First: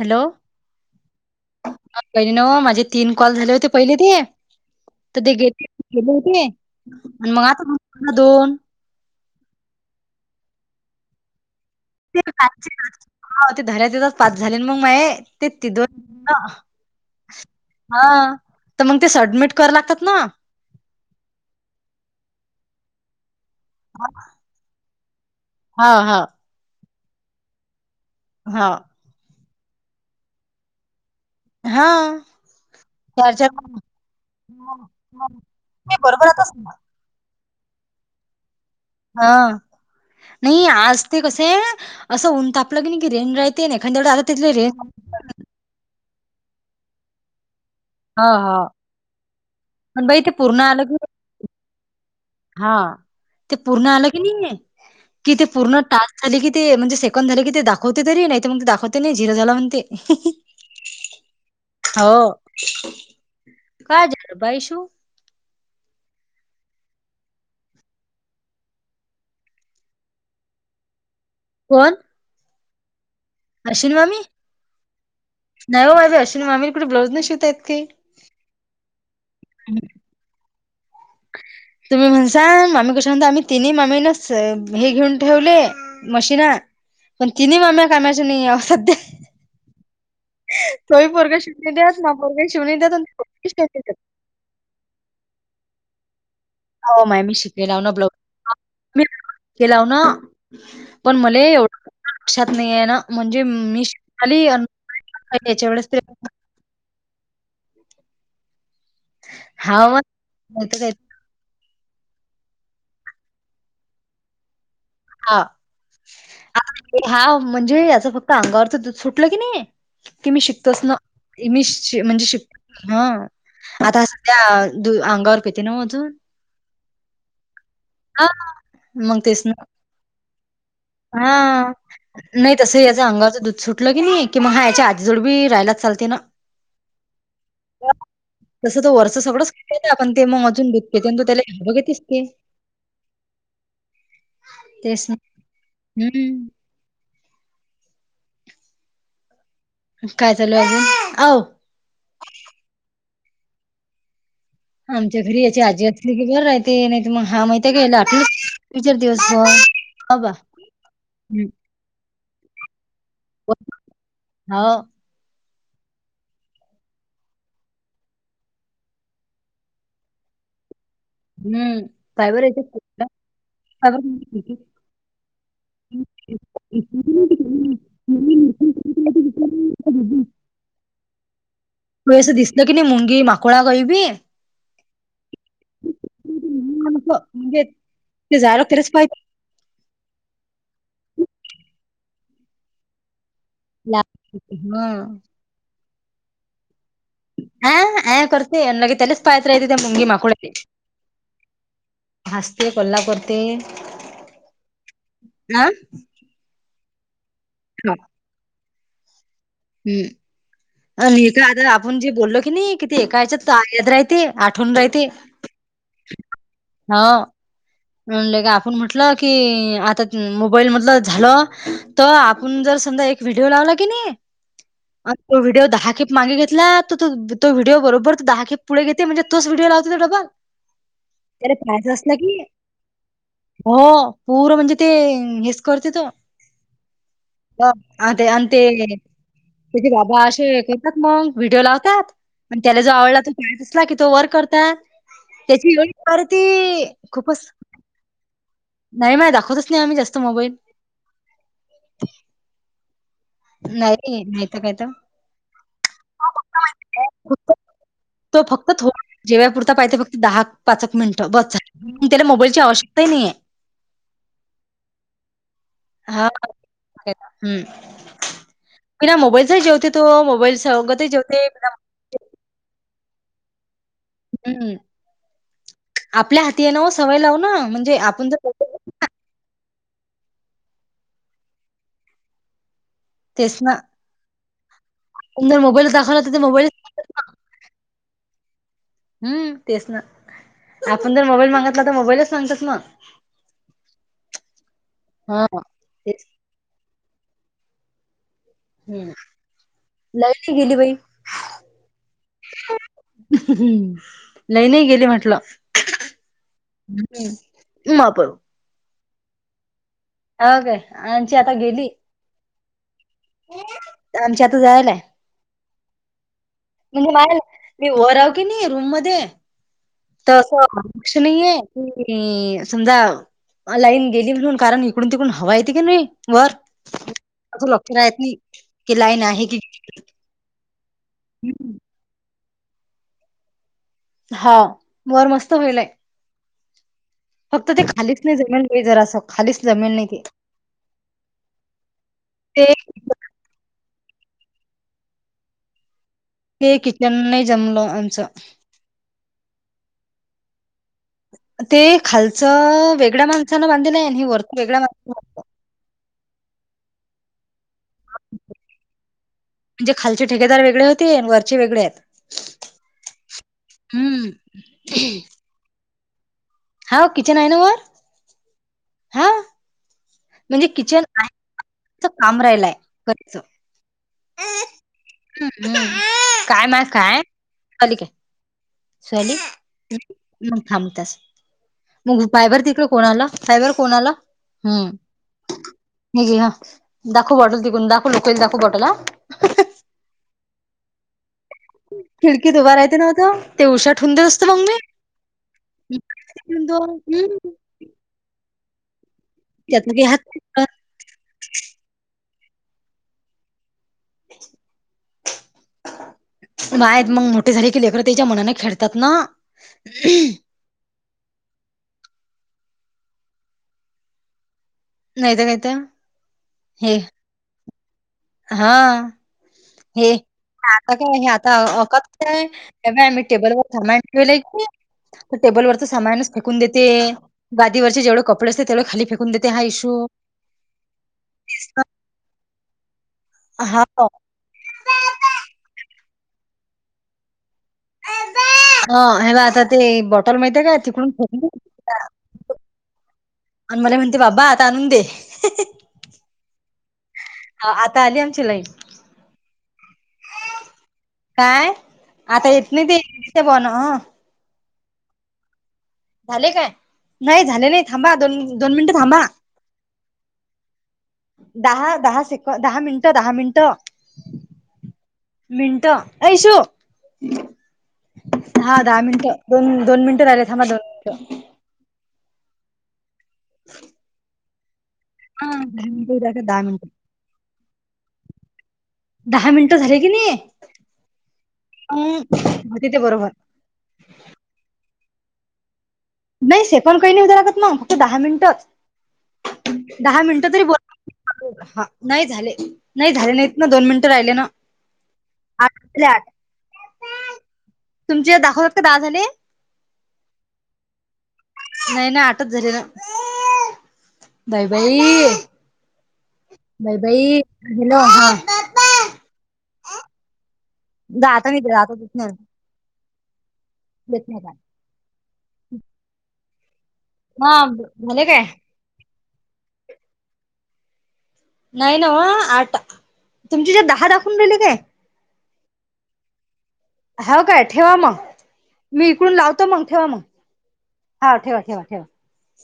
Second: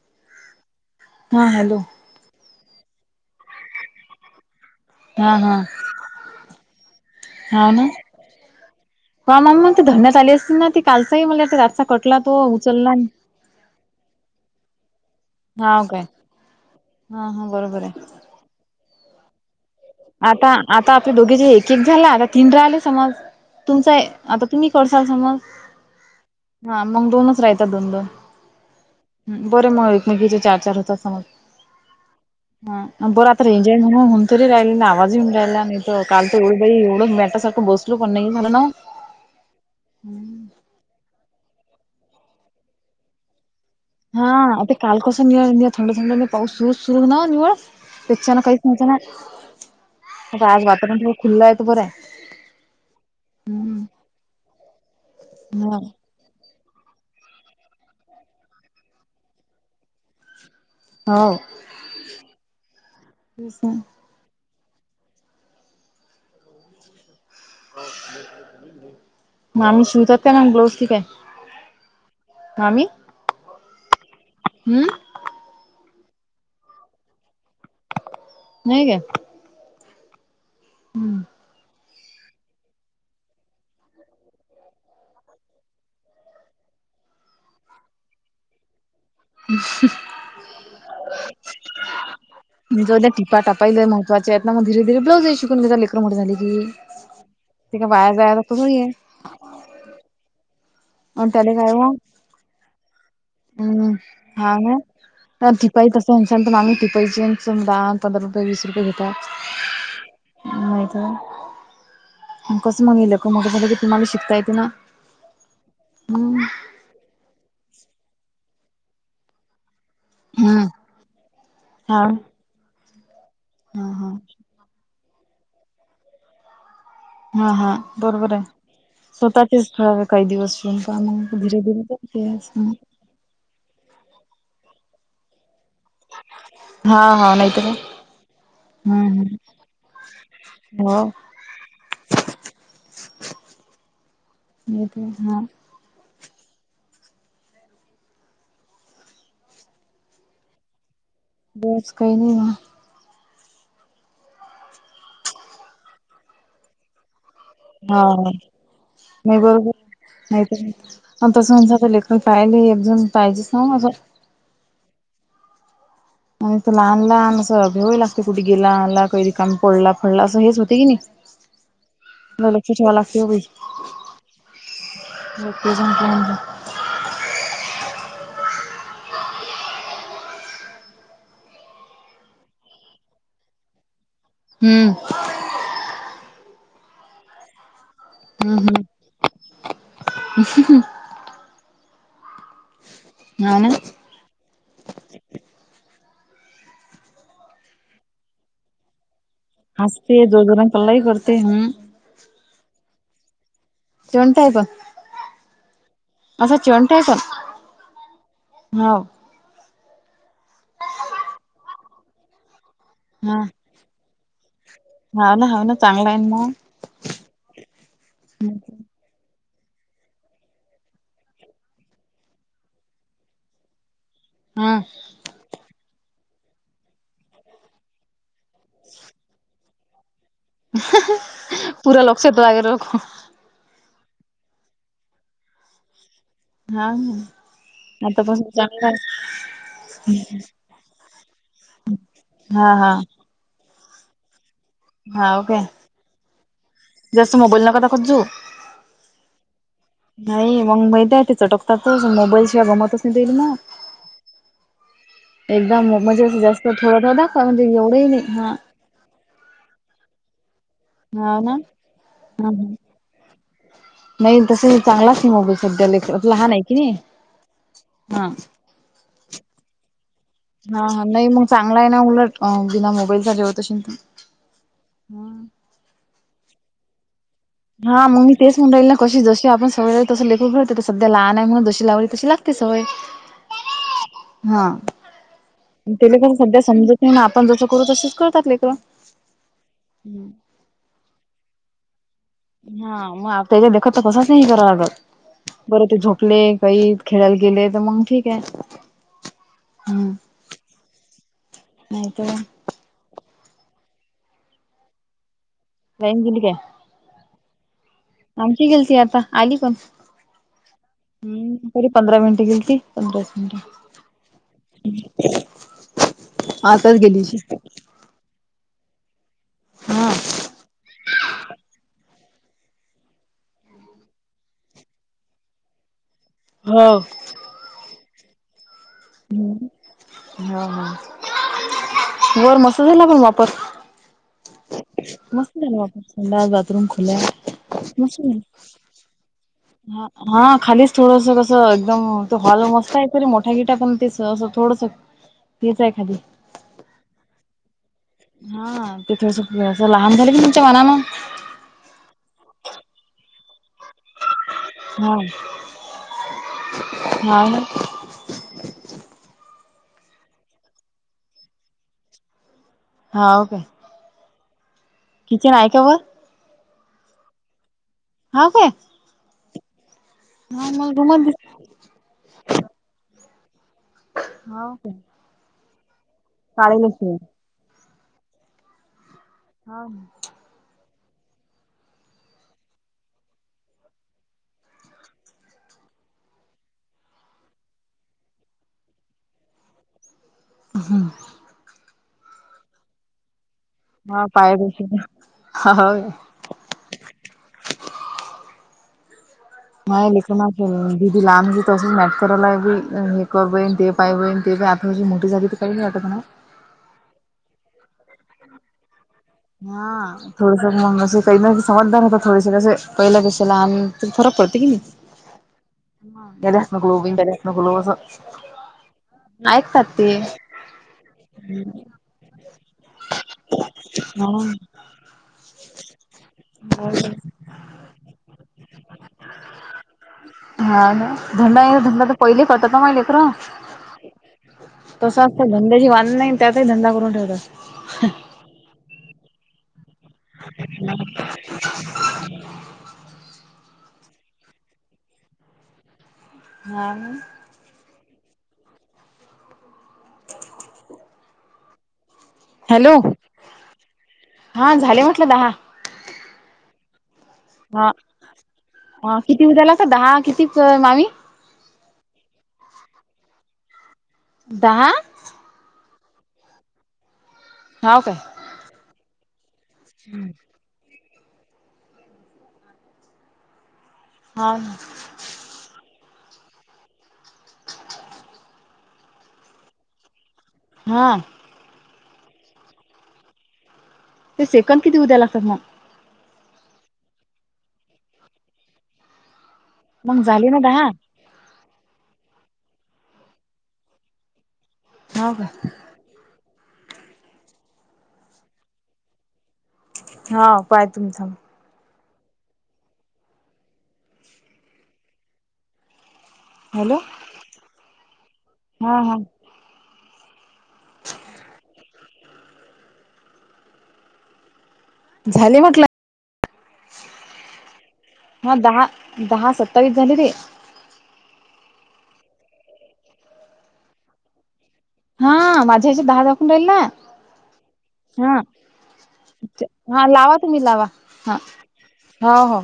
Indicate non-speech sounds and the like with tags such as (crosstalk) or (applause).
Hello हा (unintelligible) बहिणी न माझे तीन कॉल झाले होते पहिले ते तर ते हा गे हा गेले होते आणि मग आता ना दोन वा म ते धरण्यात आली असती ना त कालचा मला रातचा कटला ते तो कालचे उचलला. हा ते धऱ्यात येतच पाच झाले म ते त हा काय दोन हा हा बरोबर आहे हा तर मग ते सडमिट आता आता आपले दोघे जे एक एक झाला आता तीन राहिले समज. तुमचंय आता तुम्ही करसाल समज हा हा हा मग दोनच राहतात दोन, दोन. हा बरं मग एकमेकीचे चार, चार होतात मग. हा हा बरं चार आता चार रेंज हाय म्हणून होऊन तरी राहिल. जी राहिला नाही आणि काल बरोबर ते आता एवढ बाई एवढं मेट सारखं बसलो पण नाही झा ना हा नाही आज ते कस आहे असं ऊन तापलं की नाही की रेन राय ते नाही खंडेल दादा तिथली रे. नि थंड थंड पाऊस सुरू सुरू ना निवळ हा बच्याना हा काहीच मात पण बाई ते नाही. पूर्ण आज आलं की वातावरण थोडं खुलं आहे तर बरं आहे. हा ते पूर्ण आलं की नाहीये कि ते ह पूर्ण टास्. झाली की ते म्हणजे सेकड झाले की ते दाखवते तरी नाही तर मग ते दाखवते नाही झिरो झाला म्हण ते. हो हो तेच ना काय झार भाई सु. मामी शिवतात का नाही ब्लाउज ठीक आहे. कोण. मामी. अश्विन मामी हम्म नाहीव माझ अश्विन मामी कुठे ब्लाऊज नाही शिवता यय की. नाही का. ह, तुम्ही म्हणसा मामी कशा म्हणता आम्ही तिन्ही मामी नाच हे घेऊन ठेवले. मशीन पण तिन माम्या कामाच्या नाही सध्या. तोही बोरग शिवणी द्या ना बोरग (unintelligible) शिवणी द्या त्याच्यात मग धरे धे्लाज शिकून लेकरं मोठी झाली की. हो माय मी ते शिकेलाव काय ना वाया जाया ब्लाज लागतं थोडी आहे मी (inaudible) हे लाव ना पण आणि मले त्याले काय एवढं मग लक्षात नाहीये ना. म्हणजे मी हम्म शिकून आली हा आणि ना याच्या वेळेस तिपाई ते तसं म्हल तर मागणी तिपाईचीच राल. पंधरा रुपये वीस रुपये घेतात हाव मग नाहीतर काय नाहीत. कस मग का लेकर झा की तुम्हाला शिकता येत ना. हा हम्म हा, म्हणजे याच फक्त अंगावरच दूध सुटलं की नाही. कि मी हम्म शिकतोस ना मी हा हा म्हणजे शिक हा. आता हा सध्या द अंगावर प येते ना अजून. हा हा, हां, बरोबर आहे स्वतःचेच ठळावे काही दिवस. शिवून पहा हा मग धीरे धीरे नाही करते तस याच अंगाचं दूध सुटलं की नाही कि मग हा याच्या आजीजोड बी राहायलाच चालत. हा हा, नाही. तसं त वरष सगळंच खतय ना आपण ते मग अजून दुतते हो ते तू त्याला घा बघतस ते. हे तर हा. हम्म. काय चालू अजून अ. बस काय नाही ना. आमच्या घरी याची आजी असली की घर आहे ते नाही त मग हा माहिती. हा, तुझर नाही दिवस. बरोबर नाही तसं म्हण लेकरं पाहिले एकजण पाहिजेच नां मागं. हा, आणि त लहान लहान असं भेवाय लागते कुठे गेला आला कध र काम पडला फडला असं हेच होते की नाही. हम्म काही ब लक्ष ठेवा याच्या (unintelligible) जकजन का (unintelligible) म (unintelligible) तूस दिसलं क नाही मुंगी माकुळा गोई बी. हम्म. म्हणजे (inaudible) जायला हम हम. त्यालाच पाहिजे ना न लागत तीथं ॲ ॲ करतय, आन लगे तेलेच पाह्यत राहतय, ते मुंगी हसते माकोड्याले. जोरजोरान कल्लाही करते हम्म हासते, कल्ला करते. चेवंट हाय बघ, हा पण असं चीवणट हाय पण नो. हाव. हूम् आणि का आता आपण जे बोललो क नी, ते एका हा हेच्यात टा येथ राह्यती, आठवून राही हाव ना? हाव ना? चांगला हाय न म. हो. म्हनले का आपण म्हटलं की, अ आता मोबाईल मधलं झालं तर, आपण जर समजा एक व्हिडिओ लावला की नी आ. आप तो व्हिडिओ दहा खेप मागे घेतला, तर तो तो व्हीडिओ बरोबर दहा खेप पुढे घेते म्हणजे तोच व्हिडओ लावतो डब्बल. पुूरा लक्षत व्हाय नको. हो पूर म्हणजे ते हेच करते त. हा अ आ ते आण आतापासून ते चांगला आहे त्याझे बाबा असे हे करतात मग, व्हिडिओ लावतात आणि हा त्याला जो हा आवडला तो दिसला की तो वर करता, हा ओके त्याची ए परती जास्त खूपच मोबाईल नका दाखवत जावू. नाही माय दाखवतच नाही आम नाही मग माहित हाय, तिच ते टकताच मोबाईल शिवाय गमतच नाही तेन म नाही नाहीत कायत एकदा मोबाईल चा जास्त थोडं, थोडा दाखवा म्हणे एवढंही नाही हा फ थो जेवाय पुरता पाहिते फक्त, दहा पाचेक मिनिटं हा बस ना झाल, त्याला हा मोबाईलची हा आवश्यकताही नाहीे. नाही तस चांगलाच नाही मोबाईल, सध्या लेकर लहान हाये ती. हूम्म हा. बिना मोबाईलचा जेवतोय तो. मोबाईल हा हा सोबतही नाही मग जेवते. बिना चांगला हाय ना, उलट बिना मोबाईलचा जेवत अशील तर हूम्म आपल्या हाती हाय नव सवय लाव न हा मग मी तेच म्हणू ऱ्हायल कशी जशी आपण सवय लावू तशी लेकरू घडते, ते सध्या लहान हाय म्हणून जशी लावेल तशी लागते सवय. तेच ना. हा आपण जर मोबाईल ते ले दाखवला तर पण सध्या मोबाईलच समजून ते मागतात ना आपण जसं करू, तसच करतात लेकर. हुंम तेच ना, आपण जर मोबाईल मागतला तर मोबाईलच मागतात ना. हा मग त्याच्या देखत, तर कसाच नाही करा लागत, हां. बर ते तेच. झोपले काही खेळायला गेले तर मंग ठीक हाय. हूम्म लाईट गेली बाई. नाहीतर काय? हम्म लाईन ही गेली म्हटलं. लाईन गेली काय? हूम्म माप. आणख गेलती आता आली पण. काय आमची आता ह् गेली तरी पंधरा मिनिट गेलती. पधरा आमची आता जायलाय प म्हणजे मी वर आहे की नाही रूम मध्ये. हा त असं अक्ष नाहीये. की समजा लाईन गेली म्हणून कारण इकडून तिकडून हवा येते की नाही वर हो लक्ष राहत नाही की लाईन आहे कि गेली हा- हा हम् वर मस्त झाला पण वापर हा. वर मस्त मस्ण व्हायलाय थंडा बाथरूम खुला फक्त ते खालीच नाही जमेल बाई जरा असं खालीच जमेल नाही ते हा खाली थोडस कसं एकदम त हॉल ते मस्त आहे तरी मोठा गिटा पण तेस असं थोडस तेच एखादी ते किचन नाही जमलं. आमचं हा तेिथस लहान झालं की तुमच्या मनान ते खालचं वेगळ्या माणसानं बांधलं आहे वरत हा हा म्हणजे खालचे ठेकेदार वेगळे होते वरचे वेगळेत हा ओके. हम्म. (unintelligible) हा किचन आहे ना व हा काय? म्हणजे हा मला किचन रूमच दिस आहे काम राहिलय कच (unintelligible) (unintelligible) काळी लक्ष्मी हाव (unintelligible) खांबतस मग पहा बर तिकडे कोणाला पाय बर कोणाला हम् ह ज हा दाखवू पटल तिकून दाखव लोक दाखू पटल हमंम. खिडकीत उभार राहते नव्हत ते उषा ठ हुून देत हा असत पाय मग दुखी हा मी. (unintelligible) त्यात माय हात लेखना दिदी (unintelligible) पा होन ते आपण हजची मोठी झाली तर काही नाही आता ना आहेत मग मोठे झाले कले ख त्याच्या मनाने खेळतात ना हा थोड मग काही ना समजदार होत थोडेसे कसे पहिला कशाला आणि फरक पडते की नाही नाही तर काय तर स हे नकल इंटस नकलो असं हा ऐकतात ते हे आता का नाही हे आता क मही टेबल वर थम ठलाी तर टेबल वरच सामानच फेकून देते. गादीवरचे जेवढ कपडे असते तेवढ खाली फेकून देते हा इश्यू धंडा धंडा तर पहिले करतात माहिले तर्र हा. तसं असतं धंद्याची वान नाही, त्यातही धंदा करून ठेवतात. अ हेला आता ते बॉटल माहीती काय (unintelligible) (unintelligible) आणि मला म्हणते बाबा आत आणून दे. हा हा आता आली आमची लाईट. (inaudible) काय आता हॅलो बण हो हा झाले म्हटलं दहा. झाले काय? नाही झाले नाही हा थांबा दोन दोन मिनिटं हा थांबा. किती उद्याला का दहा किती मामी दहा दहा सेक दहा मिनटं, दहा मिनट. दहा मिनटं ऐशू. (unintelligible) हा दहा मिनिटं, दोन दोन मिनिटं राहिले थांबा दोन मिनटं. (unintelligible) हा हा दहा मिनट. दहा मिनटं झाले की नही. हा अ होती ते बरोबर. ते सेकंड किती हु लागतात मग? नाही सेकंद काही नाही हु द्या लागत म फक्त दहा मिनिटं दहा मग झाले मिनिटंच ना जरी दहा बोला (unintelligible) नाही झाले नाही झाले नाहीत ना दोन मिनिटं राहिले ना हाव काय आठ (unintelligible) तुमचे दहा होते दहा झाले. हा पाय (unintelligible) नाही ना आताच झाली ना बाई बाई हॅलो बाई हॅलो आ हा हा हा ह (unintelligible) धन्यवाद झाले म्हटलं, (unintelligible) हा झाले काय म दहा दहा सत्तावीस झाले रे. नाही नव्ह आठ तुमची हेझ्यात दहा दाखवून राहिले काय? हा माझे हेज्यात दहा दाखवून राहिले ना. हो काय ठेवा मग. हा मी इकडून लावतो मग हा ठेवा मग लावा तुम्ही लावा हा ठेवा ठेवा ठेवा. हा ह